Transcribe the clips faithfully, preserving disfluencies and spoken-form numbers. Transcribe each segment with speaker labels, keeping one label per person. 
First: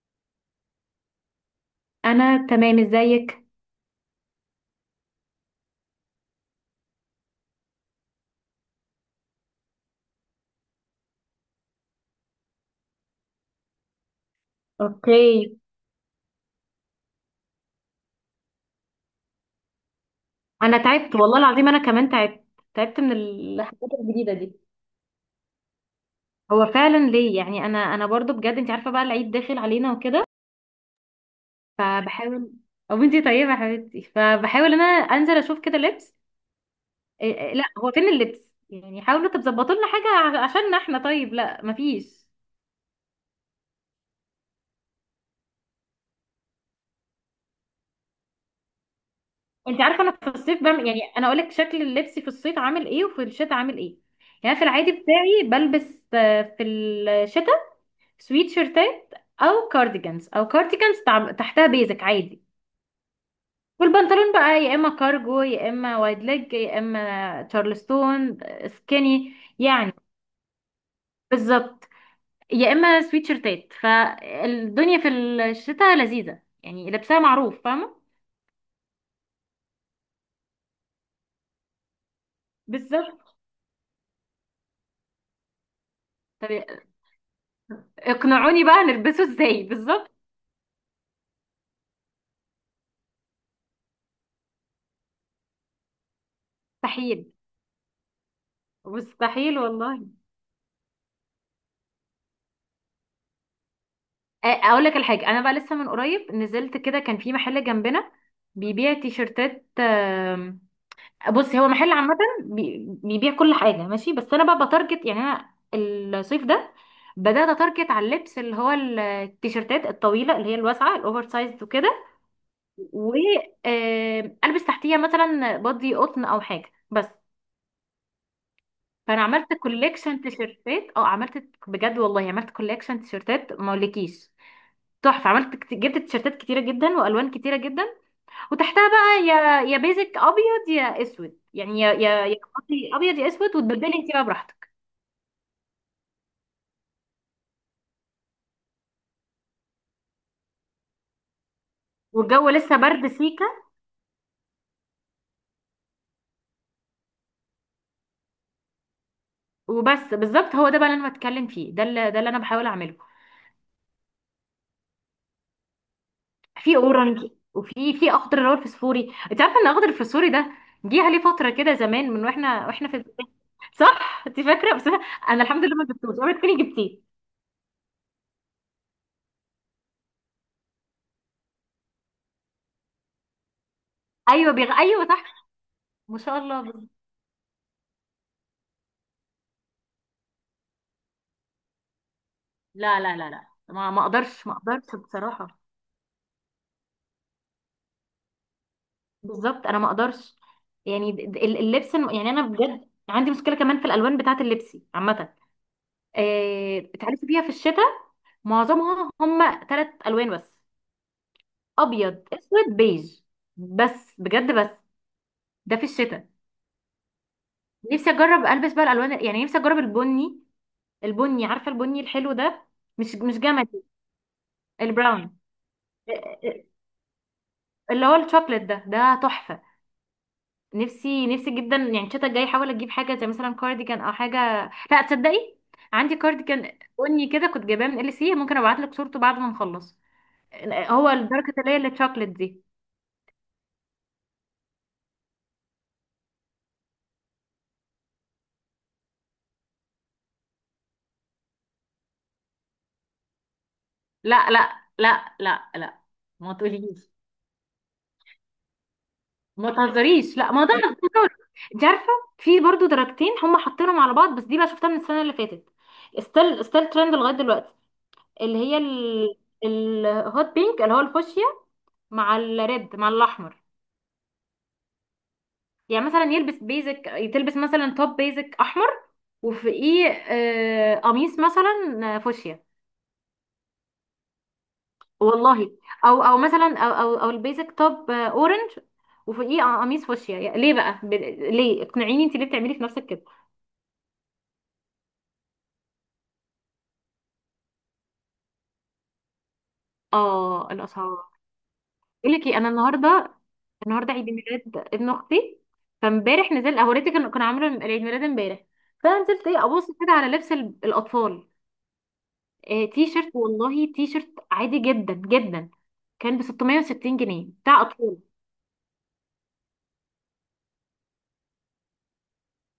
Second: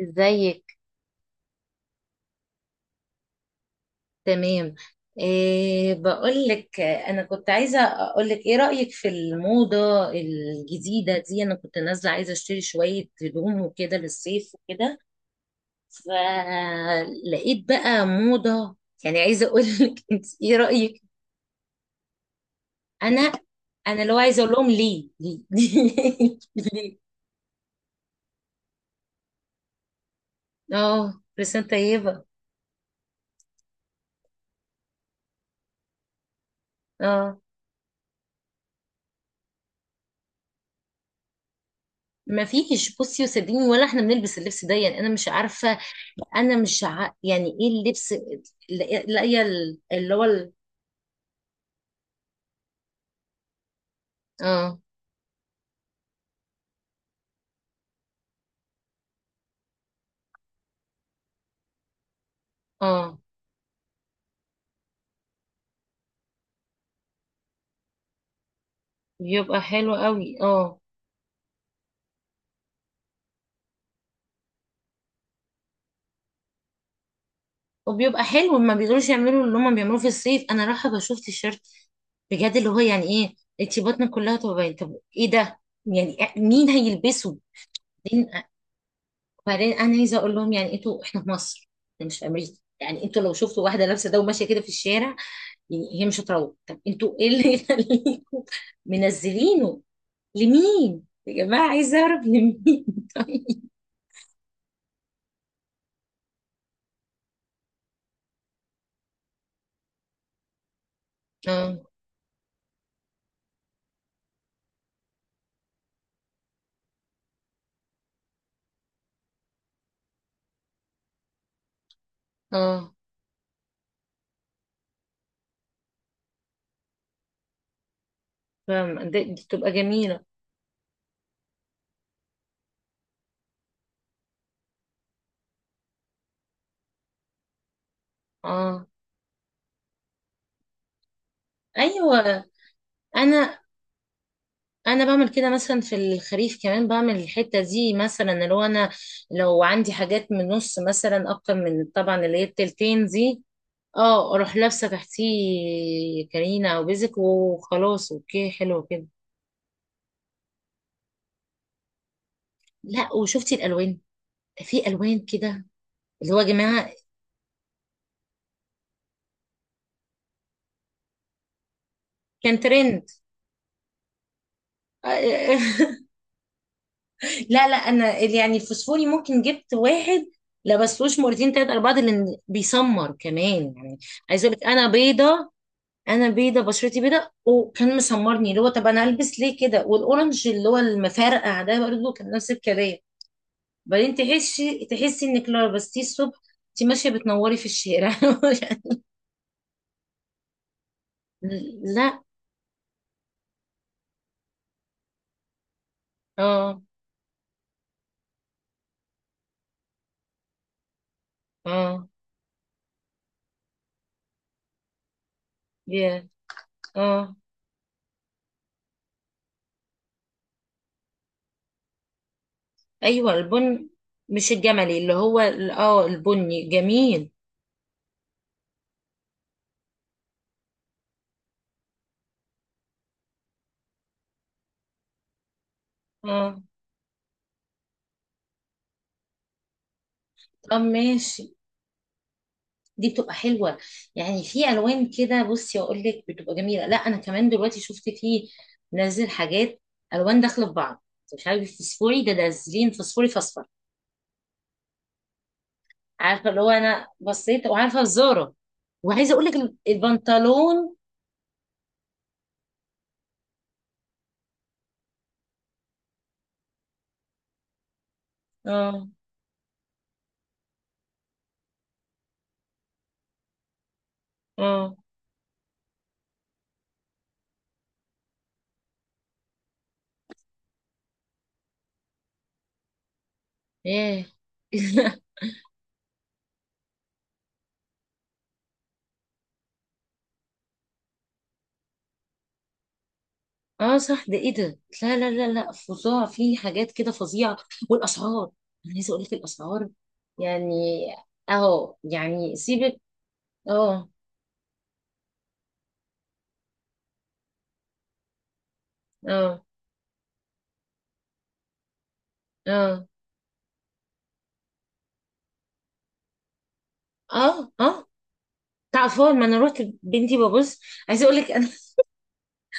Speaker 1: ازيك.
Speaker 2: انا تمام، ازيك؟
Speaker 1: تمام. إيه، بقول لك انا كنت عايزه اقول لك ايه رايك في الموضه الجديده دي، انا كنت نازله عايزه اشتري شويه هدوم وكده للصيف وكده،
Speaker 2: اوكي.
Speaker 1: فلقيت بقى موضه. يعني عايزه اقول لك انت ايه
Speaker 2: انا
Speaker 1: رايك؟
Speaker 2: تعبت والله العظيم، انا كمان تعبت. تعبت من
Speaker 1: انا
Speaker 2: الحاجات
Speaker 1: انا لو
Speaker 2: الجديده
Speaker 1: عايزه اقول
Speaker 2: دي.
Speaker 1: لهم ليه ليه
Speaker 2: هو
Speaker 1: ليه؟
Speaker 2: فعلا ليه يعني انا انا برضو بجد، انت عارفه بقى العيد داخل علينا وكده.
Speaker 1: اه، لسان طيبه.
Speaker 2: فبحاول. او انت طيبه يا حبيبتي، فبحاول انا انزل اشوف كده لبس. إيه
Speaker 1: اه،
Speaker 2: إيه، لا هو فين اللبس؟ يعني حاولوا تظبطوا لنا حاجه ع- عشان احنا. طيب، لا مفيش.
Speaker 1: ما فيش. بصي وصدقيني ولا احنا بنلبس اللبس ده، يعني انا مش عارفه. انا مش ع... يعني ايه اللبس؟ لا لا- يا ال-
Speaker 2: انت عارفه انا
Speaker 1: اللي هو
Speaker 2: في
Speaker 1: ال...
Speaker 2: الصيف بعمل، يعني انا اقول لك شكل اللبس في الصيف عامل ايه وفي الشتاء عامل ايه. يعني في
Speaker 1: اه.
Speaker 2: العادي بتاعي بلبس آه، في الشتاء سويت شيرتات او كارديجانز او كارديجانز تع- تحتها بيزك عادي.
Speaker 1: اه،
Speaker 2: والبنطلون بقى يا اما كارجو يا اما وايد ليج يا اما تشارلستون سكيني.
Speaker 1: بيبقى
Speaker 2: يعني
Speaker 1: حلو قوي. اه،
Speaker 2: بالظبط، يا اما سويت شيرتات. فالدنيا في الشتاء لذيذة، يعني لبسها معروف، فاهمة.
Speaker 1: وبيبقى حلو. ما بيقدروش يعملوا اللي هم بيعملوه في الصيف. انا رايحه بشوف تيشيرت بجد اللي هو يعني ايه؟
Speaker 2: بالظبط.
Speaker 1: انتي بطنك كلها تبقى باينه، طب ايه ده؟ يعني
Speaker 2: طب
Speaker 1: مين هيلبسه؟ بعدين
Speaker 2: اقنعوني بقى نلبسه ازاي
Speaker 1: بعدين انا
Speaker 2: بالظبط؟
Speaker 1: عايزه اقول لهم، يعني انتوا احنا في مصر، إحنا مش في امريكا. يعني انتوا لو شفتوا واحده لابسه ده وماشيه كده في الشارع، يعني هي مش هتروح. طب انتوا ايه
Speaker 2: مستحيل.
Speaker 1: اللي يخليكم
Speaker 2: مستحيل
Speaker 1: منزلينه؟
Speaker 2: والله.
Speaker 1: لمين يا جماعة؟ عايزة أعرف لمين. طيب.
Speaker 2: أ- اقول لك الحاجة، انا بقى لسه من قريب نزلت كده، كان في محل جنبنا بيبيع تيشرتات. بصي، هو
Speaker 1: اه.
Speaker 2: محل عامة بي- بيبيع كل حاجة ماشي، بس أنا بقى بتارجت يعني. أنا الصيف ده بدأت أتارجت على اللبس اللي هو ال- التيشيرتات الطويلة، اللي هي الواسعة الأوفر سايز وكده.
Speaker 1: اه،
Speaker 2: وألبس تحتيها مثلا بادي قطن أو حاجة بس.
Speaker 1: فاهمة.
Speaker 2: فأنا
Speaker 1: دي دي
Speaker 2: عملت
Speaker 1: بتبقى
Speaker 2: كوليكشن
Speaker 1: جميلة.
Speaker 2: تيشيرتات، أه عملت بجد والله. عملت كوليكشن تيشيرتات ما أقولكيش، تحفة. عملت كت- جبت تيشيرتات كتيرة جدا وألوان كتيرة جدا.
Speaker 1: اه.
Speaker 2: وتحتها بقى يا يا بيزك ابيض يا اسود، يعني يا يا يا
Speaker 1: أيوة.
Speaker 2: قصدي ابيض يا اسود،
Speaker 1: انا،
Speaker 2: وتبدلي انت بقى براحتك.
Speaker 1: انا بعمل كده مثلا في الخريف، كمان بعمل الحته دي مثلا، اللي هو انا لو عندي حاجات من نص مثلا، اكتر من طبعا اللي هي
Speaker 2: والجو لسه
Speaker 1: التلتين
Speaker 2: برد
Speaker 1: دي،
Speaker 2: سيكا.
Speaker 1: اه اروح لابسه تحتيه كرينه او بيزك وخلاص. اوكي، حلو كده.
Speaker 2: وبس بالظبط، هو ده بقى اللي انا بتكلم فيه، ده اللي ده اللي انا بحاول اعمله.
Speaker 1: لا وشفتي الالوان؟ في الوان كده اللي هو يا
Speaker 2: في
Speaker 1: جماعه.
Speaker 2: اورنج وفي في اخضر اللي هو الفسفوري. انت عارفه ان الاخضر الفسفوري ده جه عليه فتره كده زمان من
Speaker 1: كان
Speaker 2: واحنا واحنا في
Speaker 1: ترند.
Speaker 2: البداية. صح، انت فاكره؟ بس انا الحمد لله ما جبتوش، اوعي تكوني جبتيه.
Speaker 1: لا لا، انا ال- يعني الفوسفوري ممكن جبت واحد لبستوش مرتين تلاتة أربعة ده، لأن بيسمر كمان يعني. عايز
Speaker 2: ايوه
Speaker 1: أقولك
Speaker 2: بيغ...
Speaker 1: أنا
Speaker 2: ايوه صح،
Speaker 1: بيضة.
Speaker 2: ما
Speaker 1: أنا
Speaker 2: شاء
Speaker 1: بيضة،
Speaker 2: الله.
Speaker 1: بشرتي بيضة، وكان مسمرني، اللي هو طب أنا ألبس ليه كده؟ والأورنج اللي هو المفرقع ده برضه كان نفس الكلام.
Speaker 2: لا لا لا لا، ما ما
Speaker 1: بعدين
Speaker 2: اقدرش، ما
Speaker 1: تحسي
Speaker 2: اقدرش
Speaker 1: تحسي إنك
Speaker 2: بصراحه.
Speaker 1: لو لبستيه الصبح أنت ماشية بتنوري في الشارع.
Speaker 2: بالظبط، انا ما اقدرش. يعني د- د- اللبس الم-
Speaker 1: لا.
Speaker 2: يعني انا بجد عندي مشكله كمان في الالوان بتاعه اللبس عامه. آه،
Speaker 1: اه.
Speaker 2: بتعرفي فيها في الشتاء معظمها هم ثلاث الوان بس.
Speaker 1: اه.
Speaker 2: ابيض، اسود، بيج. بس بجد بس. ده في
Speaker 1: يا.
Speaker 2: الشتاء.
Speaker 1: اه.
Speaker 2: نفسي اجرب البس بقى الالوان، يعني نفسي اجرب البني. البني، عارفه البني الحلو ده، مش
Speaker 1: أيوه
Speaker 2: مش جمدي.
Speaker 1: البن، مش الجملي اللي
Speaker 2: البراون.
Speaker 1: هو ال- اه،
Speaker 2: آه،
Speaker 1: البني
Speaker 2: آه،
Speaker 1: جميل.
Speaker 2: اللي هو الشوكليت ده ده تحفه. نفسي نفسي جدا يعني، الشتا الجاي احاول اجيب حاجه زي مثلا كارديجان او حاجه، لا تصدقي. عندي
Speaker 1: اه.
Speaker 2: كارديجان بني كده كنت جايباه من ال سي، ممكن ابعت لك صورته بعد ما نخلص.
Speaker 1: طب
Speaker 2: هو
Speaker 1: ماشي.
Speaker 2: الدرجه اللي هي التشوكلت دي.
Speaker 1: دي بتبقى حلوة. يعني في ألوان كده، بصي أقول لك بتبقى جميلة. لا أنا كمان دلوقتي شفت فيه نازل حاجات ألوان داخلة في بعض. مش عارف فسفوري، ده نازلين فسفوري في أصفر.
Speaker 2: لا لا لا لا لا،
Speaker 1: عارفة
Speaker 2: ما
Speaker 1: اللي هو أنا
Speaker 2: تقوليش.
Speaker 1: بصيت، وعارفة الزارة وعايزة أقول
Speaker 2: ما
Speaker 1: لك
Speaker 2: تهزريش، لا، ما ده أنا
Speaker 1: البنطلون.
Speaker 2: بهزر. انت عارفه في برضو درجتين هم حاطينهم على بعض، بس دي بقى شفتها من السنه اللي فاتت. ستيل، ستيل ترند لغايه دلوقتي. اللي هي
Speaker 1: اه.
Speaker 2: ال... الهوت بينك اللي هو الفوشيا، مع الريد، مع الاحمر.
Speaker 1: اه.
Speaker 2: يعني مثلا يلبس بيزك، تلبس مثلا توب بيزك احمر، وفوقيه آه، قميص مثلا آه، فوشيا.
Speaker 1: ايه.
Speaker 2: والله. او او مثلا، او او او البيزك توب آه، اورنج، وفوقيه قميص فوشيا. يعني ليه بقى ب- ليه؟ اقنعيني، انت ليه بتعملي في نفسك كده؟
Speaker 1: اه صح، ده ايه ده؟ لا لا لا لا، فظاع، في حاجات كده فظيعة. والأسعار، أنا عايزة أقول لك الأسعار.
Speaker 2: اه
Speaker 1: يعني
Speaker 2: الاسعار.
Speaker 1: أهو
Speaker 2: بقول لك
Speaker 1: يعني
Speaker 2: ايه، انا
Speaker 1: سيبك.
Speaker 2: النهارده،
Speaker 1: اه.
Speaker 2: النهارده عيد ميلاد ابن اختي. فامبارح نزلت هوريتك، كان كان عامله عيد ميلاد امبارح. فنزلت
Speaker 1: اه.
Speaker 2: ايه ابص كده على لبس ال- الاطفال. آه،
Speaker 1: اه.
Speaker 2: تي شيرت والله، تي شيرت عادي جدا جدا، كان ب ست ميت جنيه
Speaker 1: اه.
Speaker 2: بتاع
Speaker 1: اه.
Speaker 2: اطفال.
Speaker 1: تعرفون ما انا رحت بنتي ببص، عايزه اقول لك انا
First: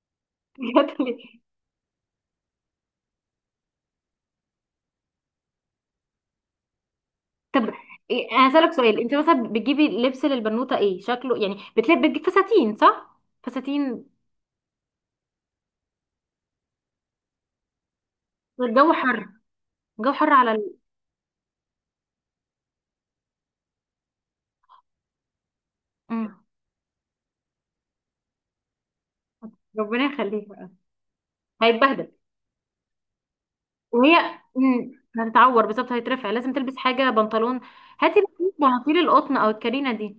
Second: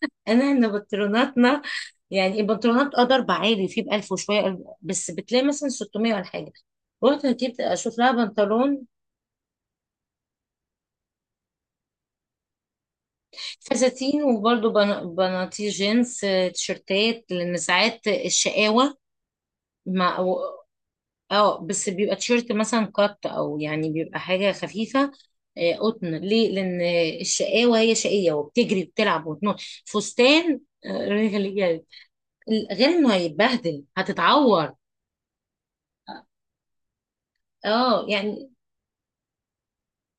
Speaker 1: انا احنا
Speaker 2: بجد.
Speaker 1: بنطلوناتنا، يعني البنطلونات اه ضرب عالي فيه ب ألف وشويه، قلب- بس بتلاقي مثلا ستمية ولا حاجه. رحت ركبت
Speaker 2: طب
Speaker 1: اشوف لها
Speaker 2: إيه، انا هسألك
Speaker 1: بنطلون.
Speaker 2: سؤال. انت مثلا بتجيبي لبس للبنوتة ايه شكله؟ يعني بتلبس، بتجيب فساتين صح، فساتين.
Speaker 1: فساتين وبرده بناطيل جينز، آه، تيشرتات لان ساعات
Speaker 2: الجو
Speaker 1: الشقاوه
Speaker 2: حر. الجو
Speaker 1: مع،
Speaker 2: حر على ال...
Speaker 1: اه بس بيبقى تيشيرت مثلا قط او يعني بيبقى حاجه خفيفه، آه، قطن،
Speaker 2: مم.
Speaker 1: ليه؟ لان الشقاوه هي شقيه وبتجري وبتلعب وتنط.
Speaker 2: ربنا يخليك
Speaker 1: فستان،
Speaker 2: بقى.
Speaker 1: آه، رجل جلد،
Speaker 2: هيتبهدل.
Speaker 1: غير انه هيتبهدل
Speaker 2: وهي
Speaker 1: هتتعور.
Speaker 2: مم، هتتعور بالظبط، هيترفع، لازم تلبس حاجة بنطلون.
Speaker 1: اه
Speaker 2: هاتي بقى
Speaker 1: يعني.
Speaker 2: بناطيل القطن او الكارينا دي.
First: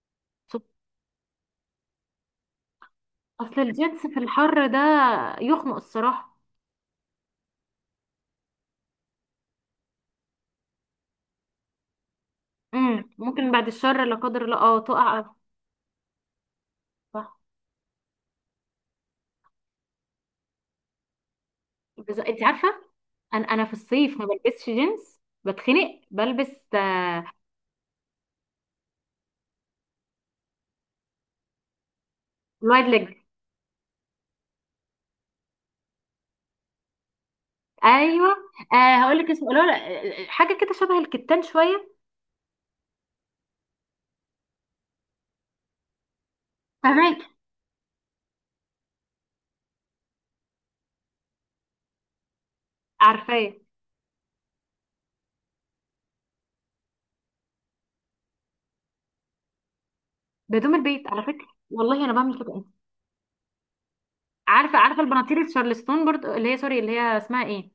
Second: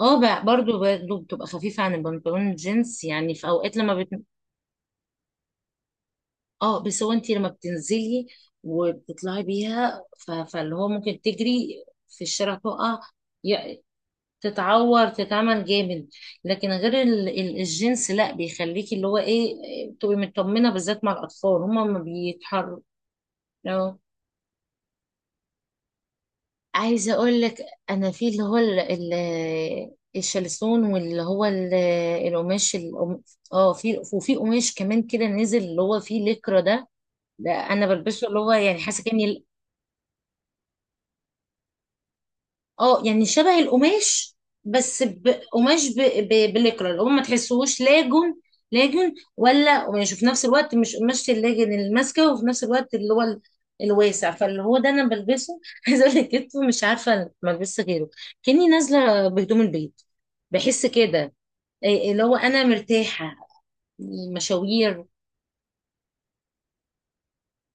Speaker 1: اه، بقى
Speaker 2: سب-
Speaker 1: برضو برضو بتبقى خفيفه عن البنطلون الجينز، يعني في
Speaker 2: اصل
Speaker 1: اوقات لما
Speaker 2: الجينز
Speaker 1: بت...
Speaker 2: في الحر ده يخنق الصراحة.
Speaker 1: اه بس هو انت لما بتنزلي وبتطلعي بيها ف... فاللي هو ممكن تجري في الشارع تقع
Speaker 2: امم ممكن بعد الشر لا قدر الله، اه
Speaker 1: تتعور
Speaker 2: تقع.
Speaker 1: تتعمل جامد. لكن غير ال-
Speaker 2: صح.
Speaker 1: ال- الجنس لا، بيخليكي اللي هو ايه تبقي مطمنه، بالذات مع الاطفال هما ما
Speaker 2: بس انت عارفه،
Speaker 1: بيتحركوا.
Speaker 2: انا انا في
Speaker 1: اه.
Speaker 2: الصيف ما بلبسش جينز، بتخنق. بلبس
Speaker 1: عايزه
Speaker 2: آه،
Speaker 1: اقول لك انا في اللي هو ال- ال- الشلسون واللي هو ال- القماش
Speaker 2: الوايد ليج.
Speaker 1: القم- اه في، وفي قماش كمان كده نزل اللي هو فيه لكرة ده، ده انا بلبسه
Speaker 2: ايوه.
Speaker 1: اللي هو يعني
Speaker 2: آه
Speaker 1: حاسه
Speaker 2: هقول لك
Speaker 1: كاني.
Speaker 2: اسمه، لا، لا حاجه كده شبه الكتان شويه.
Speaker 1: اه يعني شبه القماش بس بقماش ب... ب... بالإكرا القماش،
Speaker 2: فهماك.
Speaker 1: ما تحسوش لاجن، لاجن ولا قماش، وفي نفس الوقت مش قماش اللاجن الماسكة، وفي نفس الوقت اللي هو ال-
Speaker 2: عارفاه.
Speaker 1: الواسع، فاللي هو ده انا بلبسه. عايزه اقول لك كتفه مش عارفه، ما البس غيره، كاني نازله بهدوم البيت،
Speaker 2: بهدوم
Speaker 1: بحس
Speaker 2: البيت، على
Speaker 1: كده
Speaker 2: فكره
Speaker 1: إيه-
Speaker 2: والله انا
Speaker 1: اللي هو
Speaker 2: بعمل
Speaker 1: انا
Speaker 2: كده.
Speaker 1: مرتاحه،
Speaker 2: عارفه عارفه
Speaker 1: مشاوير.
Speaker 2: البناطيل الشارلستون برضو، اللي هي سوري اللي هي اسمها ايه،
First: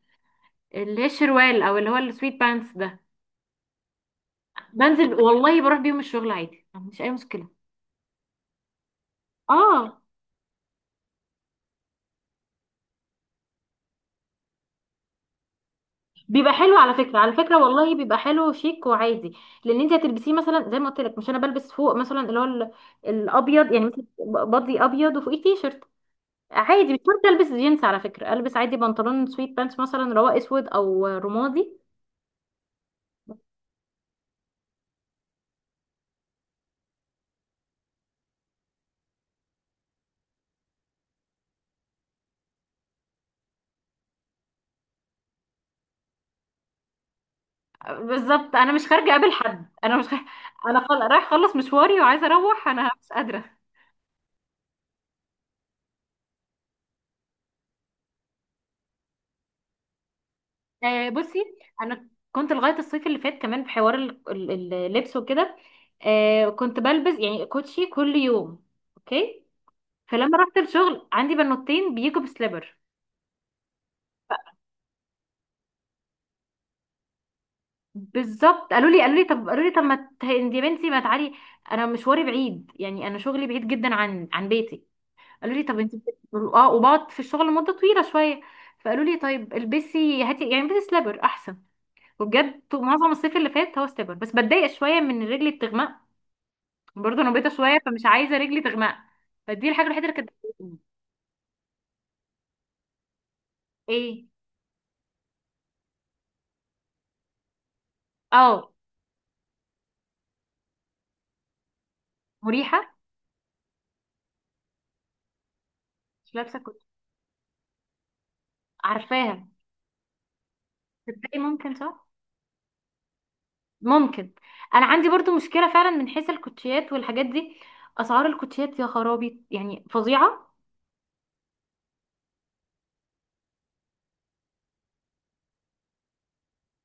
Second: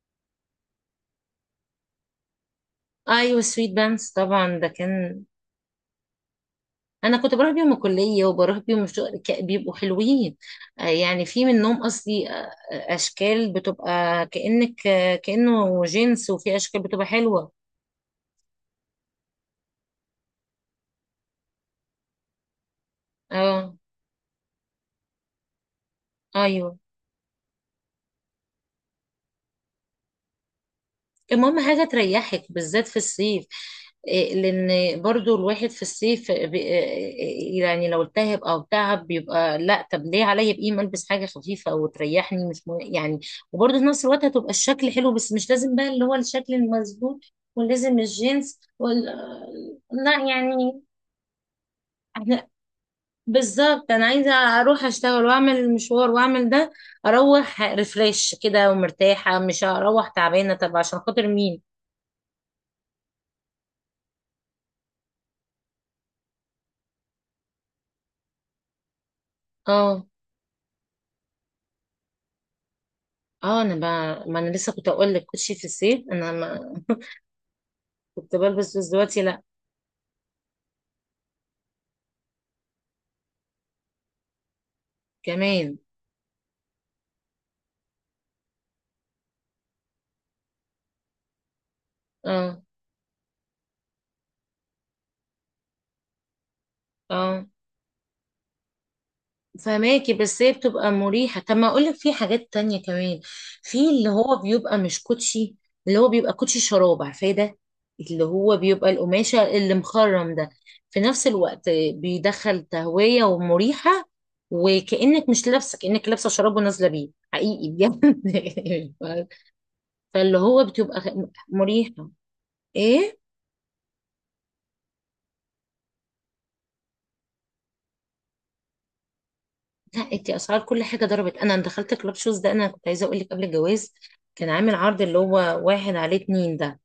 Speaker 2: اللي هي الشروال او اللي هو السويت بانس ده.
Speaker 1: ايوه سويت بانس طبعا ده
Speaker 2: بنزل
Speaker 1: كان،
Speaker 2: والله بروح بيهم الشغل عادي، مش اي
Speaker 1: انا كنت
Speaker 2: مشكله.
Speaker 1: بروح بيهم الكليه وبروح بيهم الشغل، ك- بيبقوا
Speaker 2: اه
Speaker 1: حلوين. آه، يعني في منهم اصلي، آه، آه، اشكال بتبقى كانك آه، كانه جنس،
Speaker 2: بيبقى
Speaker 1: وفي
Speaker 2: حلو
Speaker 1: اشكال
Speaker 2: على
Speaker 1: بتبقى
Speaker 2: فكره، على
Speaker 1: حلوه.
Speaker 2: فكره والله بيبقى حلو شيك وعادي. لان انت هتلبسيه مثلا زي ما قلت لك، مش انا بلبس فوق مثلا اللي هو ال- الابيض
Speaker 1: اه.
Speaker 2: يعني مثلا، بادي ابيض وفوقيه تي شيرت.
Speaker 1: ايوه.
Speaker 2: عادي مش شرط البس جينز، على فكره البس عادي بنطلون سويت بانس مثلا اللي هو اسود او
Speaker 1: المهم
Speaker 2: رمادي.
Speaker 1: حاجة تريحك بالذات في الصيف. إيه، لان برضو الواحد في الصيف بي- إيه، يعني لو التهب او تعب بيبقى، لا طب ليه عليا بقيمة، البس حاجة خفيفة وتريحني، مش مه... يعني وبرضو في نفس الوقت هتبقى الشكل حلو، بس مش لازم بقى اللي هو الشكل المظبوط ولازم
Speaker 2: بالظبط
Speaker 1: الجينز
Speaker 2: انا مش
Speaker 1: وال...
Speaker 2: خارجه اقابل
Speaker 1: آه.
Speaker 2: حد، انا مش خارجة.
Speaker 1: لا يعني
Speaker 2: انا خل... رايح اخلص مشواري وعايزه
Speaker 1: احنا،
Speaker 2: اروح، انا مش قادره.
Speaker 1: بالظبط انا عايزة اروح اشتغل واعمل المشوار واعمل ده، اروح ريفريش كده ومرتاحة، مش هروح تعبانة، طب عشان
Speaker 2: آه
Speaker 1: خاطر
Speaker 2: بصي،
Speaker 1: مين؟
Speaker 2: انا كنت لغايه الصيف اللي فات كمان في حوار ال- ال- اللبس وكده. آه كنت بلبس يعني كوتشي كل يوم. اوكي.
Speaker 1: اه.
Speaker 2: فلما رحت الشغل عندي بنوتين بيجوا بسليبر.
Speaker 1: اه، انا بقى ما انا لسه كنت اقول لك كوتشي في الصيف، انا ما كنت
Speaker 2: بالظبط،
Speaker 1: بلبس، بس
Speaker 2: قالوا لي قالوا
Speaker 1: دلوقتي
Speaker 2: لي
Speaker 1: لا،
Speaker 2: طب قالوا لي طب ما ت- انت يا بنتي ما تعالي. انا مشواري بعيد يعني، انا شغلي بعيد جدا عن عن بيتي. قالوا لي
Speaker 1: كمان.
Speaker 2: طب انت بت- اه، وبقعد في الشغل مده طويله شويه. فقالوا لي طيب البسي، هاتي يعني البسي سليبر احسن.
Speaker 1: اه.
Speaker 2: وبجد طو- معظم الصيف اللي فات هو سليبر بس. بتضايق شويه من إن رجلي بتغمق. برضه انا
Speaker 1: اه.
Speaker 2: بيضه شويه فمش عايزه رجلي تغمق. فدي الحاجه الوحيده
Speaker 1: فماكي،
Speaker 2: اللي كانت
Speaker 1: بس هي
Speaker 2: بتضايقني.
Speaker 1: بتبقى مريحة. طب ما اقول لك في حاجات تانية كمان، في اللي
Speaker 2: ايه.
Speaker 1: هو بيبقى مش كوتشي، اللي هو بيبقى كوتشي شراب، عارفاه ده؟ اللي هو
Speaker 2: اه.
Speaker 1: بيبقى القماشة اللي مخرم ده، في نفس الوقت بيدخل
Speaker 2: مريحه.
Speaker 1: تهوية ومريحة، وكأنك مش لابسة، كأنك لابسة
Speaker 2: مش
Speaker 1: شراب
Speaker 2: لابسه كنت،
Speaker 1: ونازلة بيه حقيقي بجد.
Speaker 2: عارفاها.
Speaker 1: فاللي هو بتبقى
Speaker 2: تبدأي ممكن، صح.
Speaker 1: مريحة. ايه.
Speaker 2: ممكن. انا عندي برضو مشكله فعلا من حيث الكوتشيات والحاجات دي. اسعار الكوتشيات يا خرابي، يعني
Speaker 1: لا انت،
Speaker 2: فظيعه.
Speaker 1: اسعار كل حاجه ضربت. انا دخلت كلاب شوز، ده انا كنت عايزه اقول لك قبل الجواز كان عامل عرض اللي هو واحد عليه اتنين ده،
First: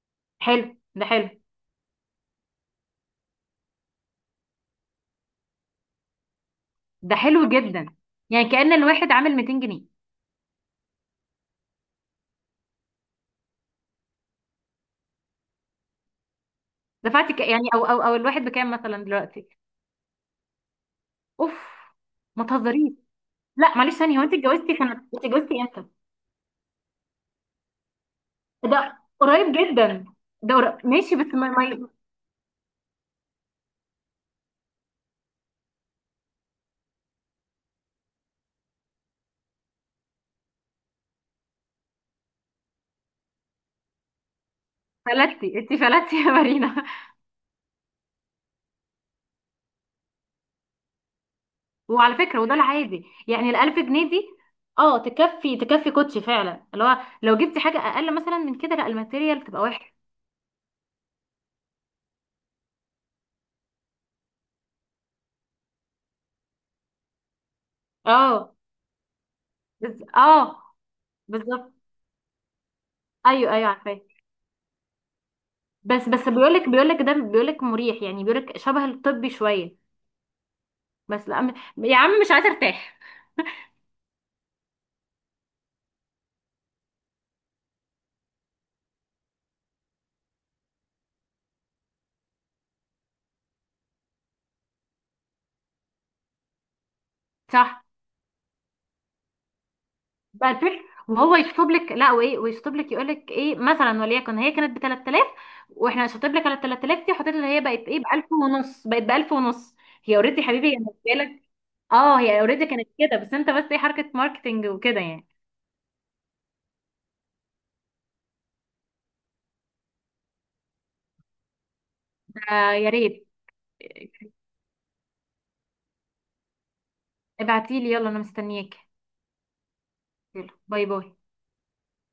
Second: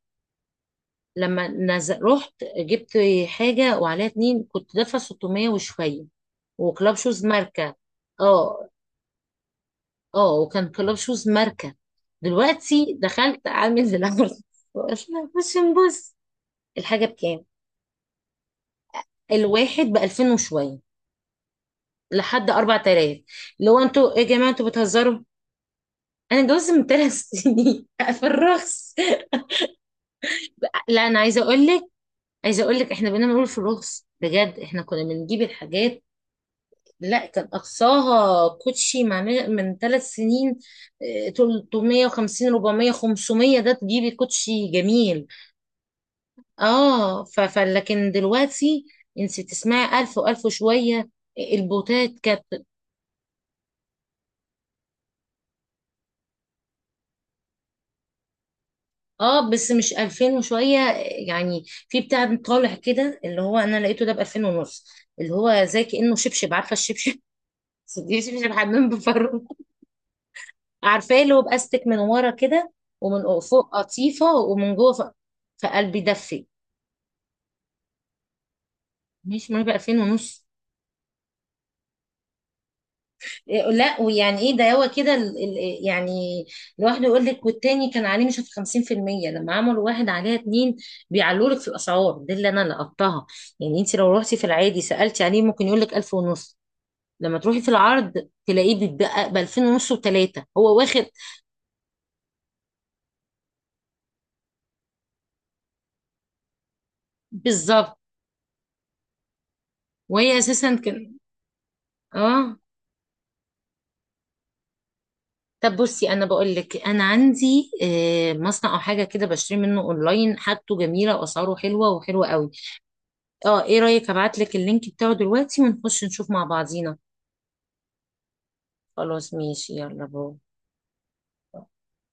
Speaker 2: حلو. ده حلو
Speaker 1: لما نزل رحت جبت حاجه وعليها اتنين كنت دافعه ستمية وشويه، وكلاب
Speaker 2: ده
Speaker 1: شوز
Speaker 2: حلو
Speaker 1: ماركه.
Speaker 2: جدا. يعني
Speaker 1: اه.
Speaker 2: كأن الواحد عامل ميتين جنيه.
Speaker 1: اه، وكان كلاب شوز ماركه. دلوقتي دخلت عامل زي العرض، وقلنا بص نبص الحاجه
Speaker 2: دفعتي ك...
Speaker 1: بكام،
Speaker 2: يعني، او او او الواحد بكام مثلا دلوقتي؟
Speaker 1: الواحد ب ألفين وشويه
Speaker 2: اوف. ما
Speaker 1: لحد
Speaker 2: تهزريش.
Speaker 1: اربع تلاف. اللي
Speaker 2: لا
Speaker 1: هو
Speaker 2: معلش
Speaker 1: انتوا
Speaker 2: ثانيه،
Speaker 1: ايه
Speaker 2: هو
Speaker 1: يا
Speaker 2: انت
Speaker 1: جماعه، انتوا
Speaker 2: اتجوزتي سنه؟ انت
Speaker 1: بتهزروا؟
Speaker 2: اتجوزتي امتى؟
Speaker 1: انا اتجوزت من ثلاث سنين في الرخص.
Speaker 2: ده قريب جدا. ده قريب.
Speaker 1: لا
Speaker 2: ماشي
Speaker 1: انا
Speaker 2: بس
Speaker 1: عايزه
Speaker 2: ما
Speaker 1: اقول لك،
Speaker 2: ما
Speaker 1: عايزه اقول لك احنا بنعمل في الرخص بجد، احنا كنا بنجيب الحاجات. لا كان اقصاها كوتشي مع من من ثلاث سنين آه، تلتمية وخمسين اربعمية خمسمية، ده تجيبي كوتشي جميل.
Speaker 2: فلتي انت، فلتي يا مارينا.
Speaker 1: اه ف ف- لكن دلوقتي انت تسمعي ألف و1000 وشويه، آه،
Speaker 2: وعلى
Speaker 1: البوتات
Speaker 2: فكرة،
Speaker 1: كانت،
Speaker 2: وده العادي يعني الألف جنيه دي. اه تكفي، تكفي كوتشي فعلا، اللي هو لو جبتي حاجة أقل مثلا من كده، لا الماتيريال
Speaker 1: اه
Speaker 2: بتبقى
Speaker 1: بس مش
Speaker 2: وحشة.
Speaker 1: ألفين وشويه، آه، يعني في بتاع طالع كده اللي هو انا لقيته ده ب ألفين ونص، اللي هو زي كانه شبشب، عارفه الشبشب؟ دي شبشب
Speaker 2: اه.
Speaker 1: حمام بفرو،
Speaker 2: بز... اه.
Speaker 1: عارفاه اللي هو
Speaker 2: بالظبط.
Speaker 1: باستك من ورا كده، ومن
Speaker 2: ايوه ايوه،
Speaker 1: فوق
Speaker 2: عارفاه.
Speaker 1: قطيفه ومن جوه ف- فقلبي
Speaker 2: بس بس
Speaker 1: دفي.
Speaker 2: بيقولك بيقولك ده بيقولك مريح، يعني بيقولك شبه الطبي
Speaker 1: ماشي معايا ب
Speaker 2: شوية.
Speaker 1: ألفين ونص.
Speaker 2: بس لا م- يا عم مش عايزة ارتاح.
Speaker 1: إيه، لا، ويعني ايه ده هو كده ال- ال- يعني لوحده يقول لك، والتاني كان عليه مش في خمسين في المية، لما عملوا واحد عليها اتنين بيعلوا لك في الاسعار دي، اللي انا لقطتها يعني. انت لو رحتي في العادي سالتي عليه ممكن يقول لك ألف ونص، لما تروحي في
Speaker 2: صح
Speaker 1: العرض تلاقيه بيتبقى ب ألفين ونص وثلاثه
Speaker 2: بقى
Speaker 1: هو
Speaker 2: الفكرة.
Speaker 1: واخد.
Speaker 2: وهو يشطب لك، لا وايه، ويشطب لك يقول لك ايه مثلا، وليكن هي كانت ب تلات تلاف، واحنا شطب لك على ال تلات تلاف دي حطيت، اللي هي بقت
Speaker 1: بالظبط.
Speaker 2: ايه، ب ألف ونص، بقت ب ألف ونص. هي
Speaker 1: وهي
Speaker 2: اوريدي
Speaker 1: اساسا
Speaker 2: حبيبي.
Speaker 1: كان.
Speaker 2: هي اه هي
Speaker 1: اه
Speaker 2: اوريدي كانت كده، بس انت بس ايه حركة ماركتينج وكده يعني.
Speaker 1: طب بصي انا بقول لك انا عندي آه، مصنع او حاجه كده بشتري منه اونلاين، حاجته جميله واسعاره حلوه وحلوه قوي.
Speaker 2: آه يا ريت.
Speaker 1: اه، ايه رايك ابعت لك اللينك بتاعه دلوقتي ونخش نشوف مع بعضينا؟
Speaker 2: ابعتيلي يلا، انا مستنياك.
Speaker 1: خلاص ماشي، يلا باي.
Speaker 2: يلا باي باي.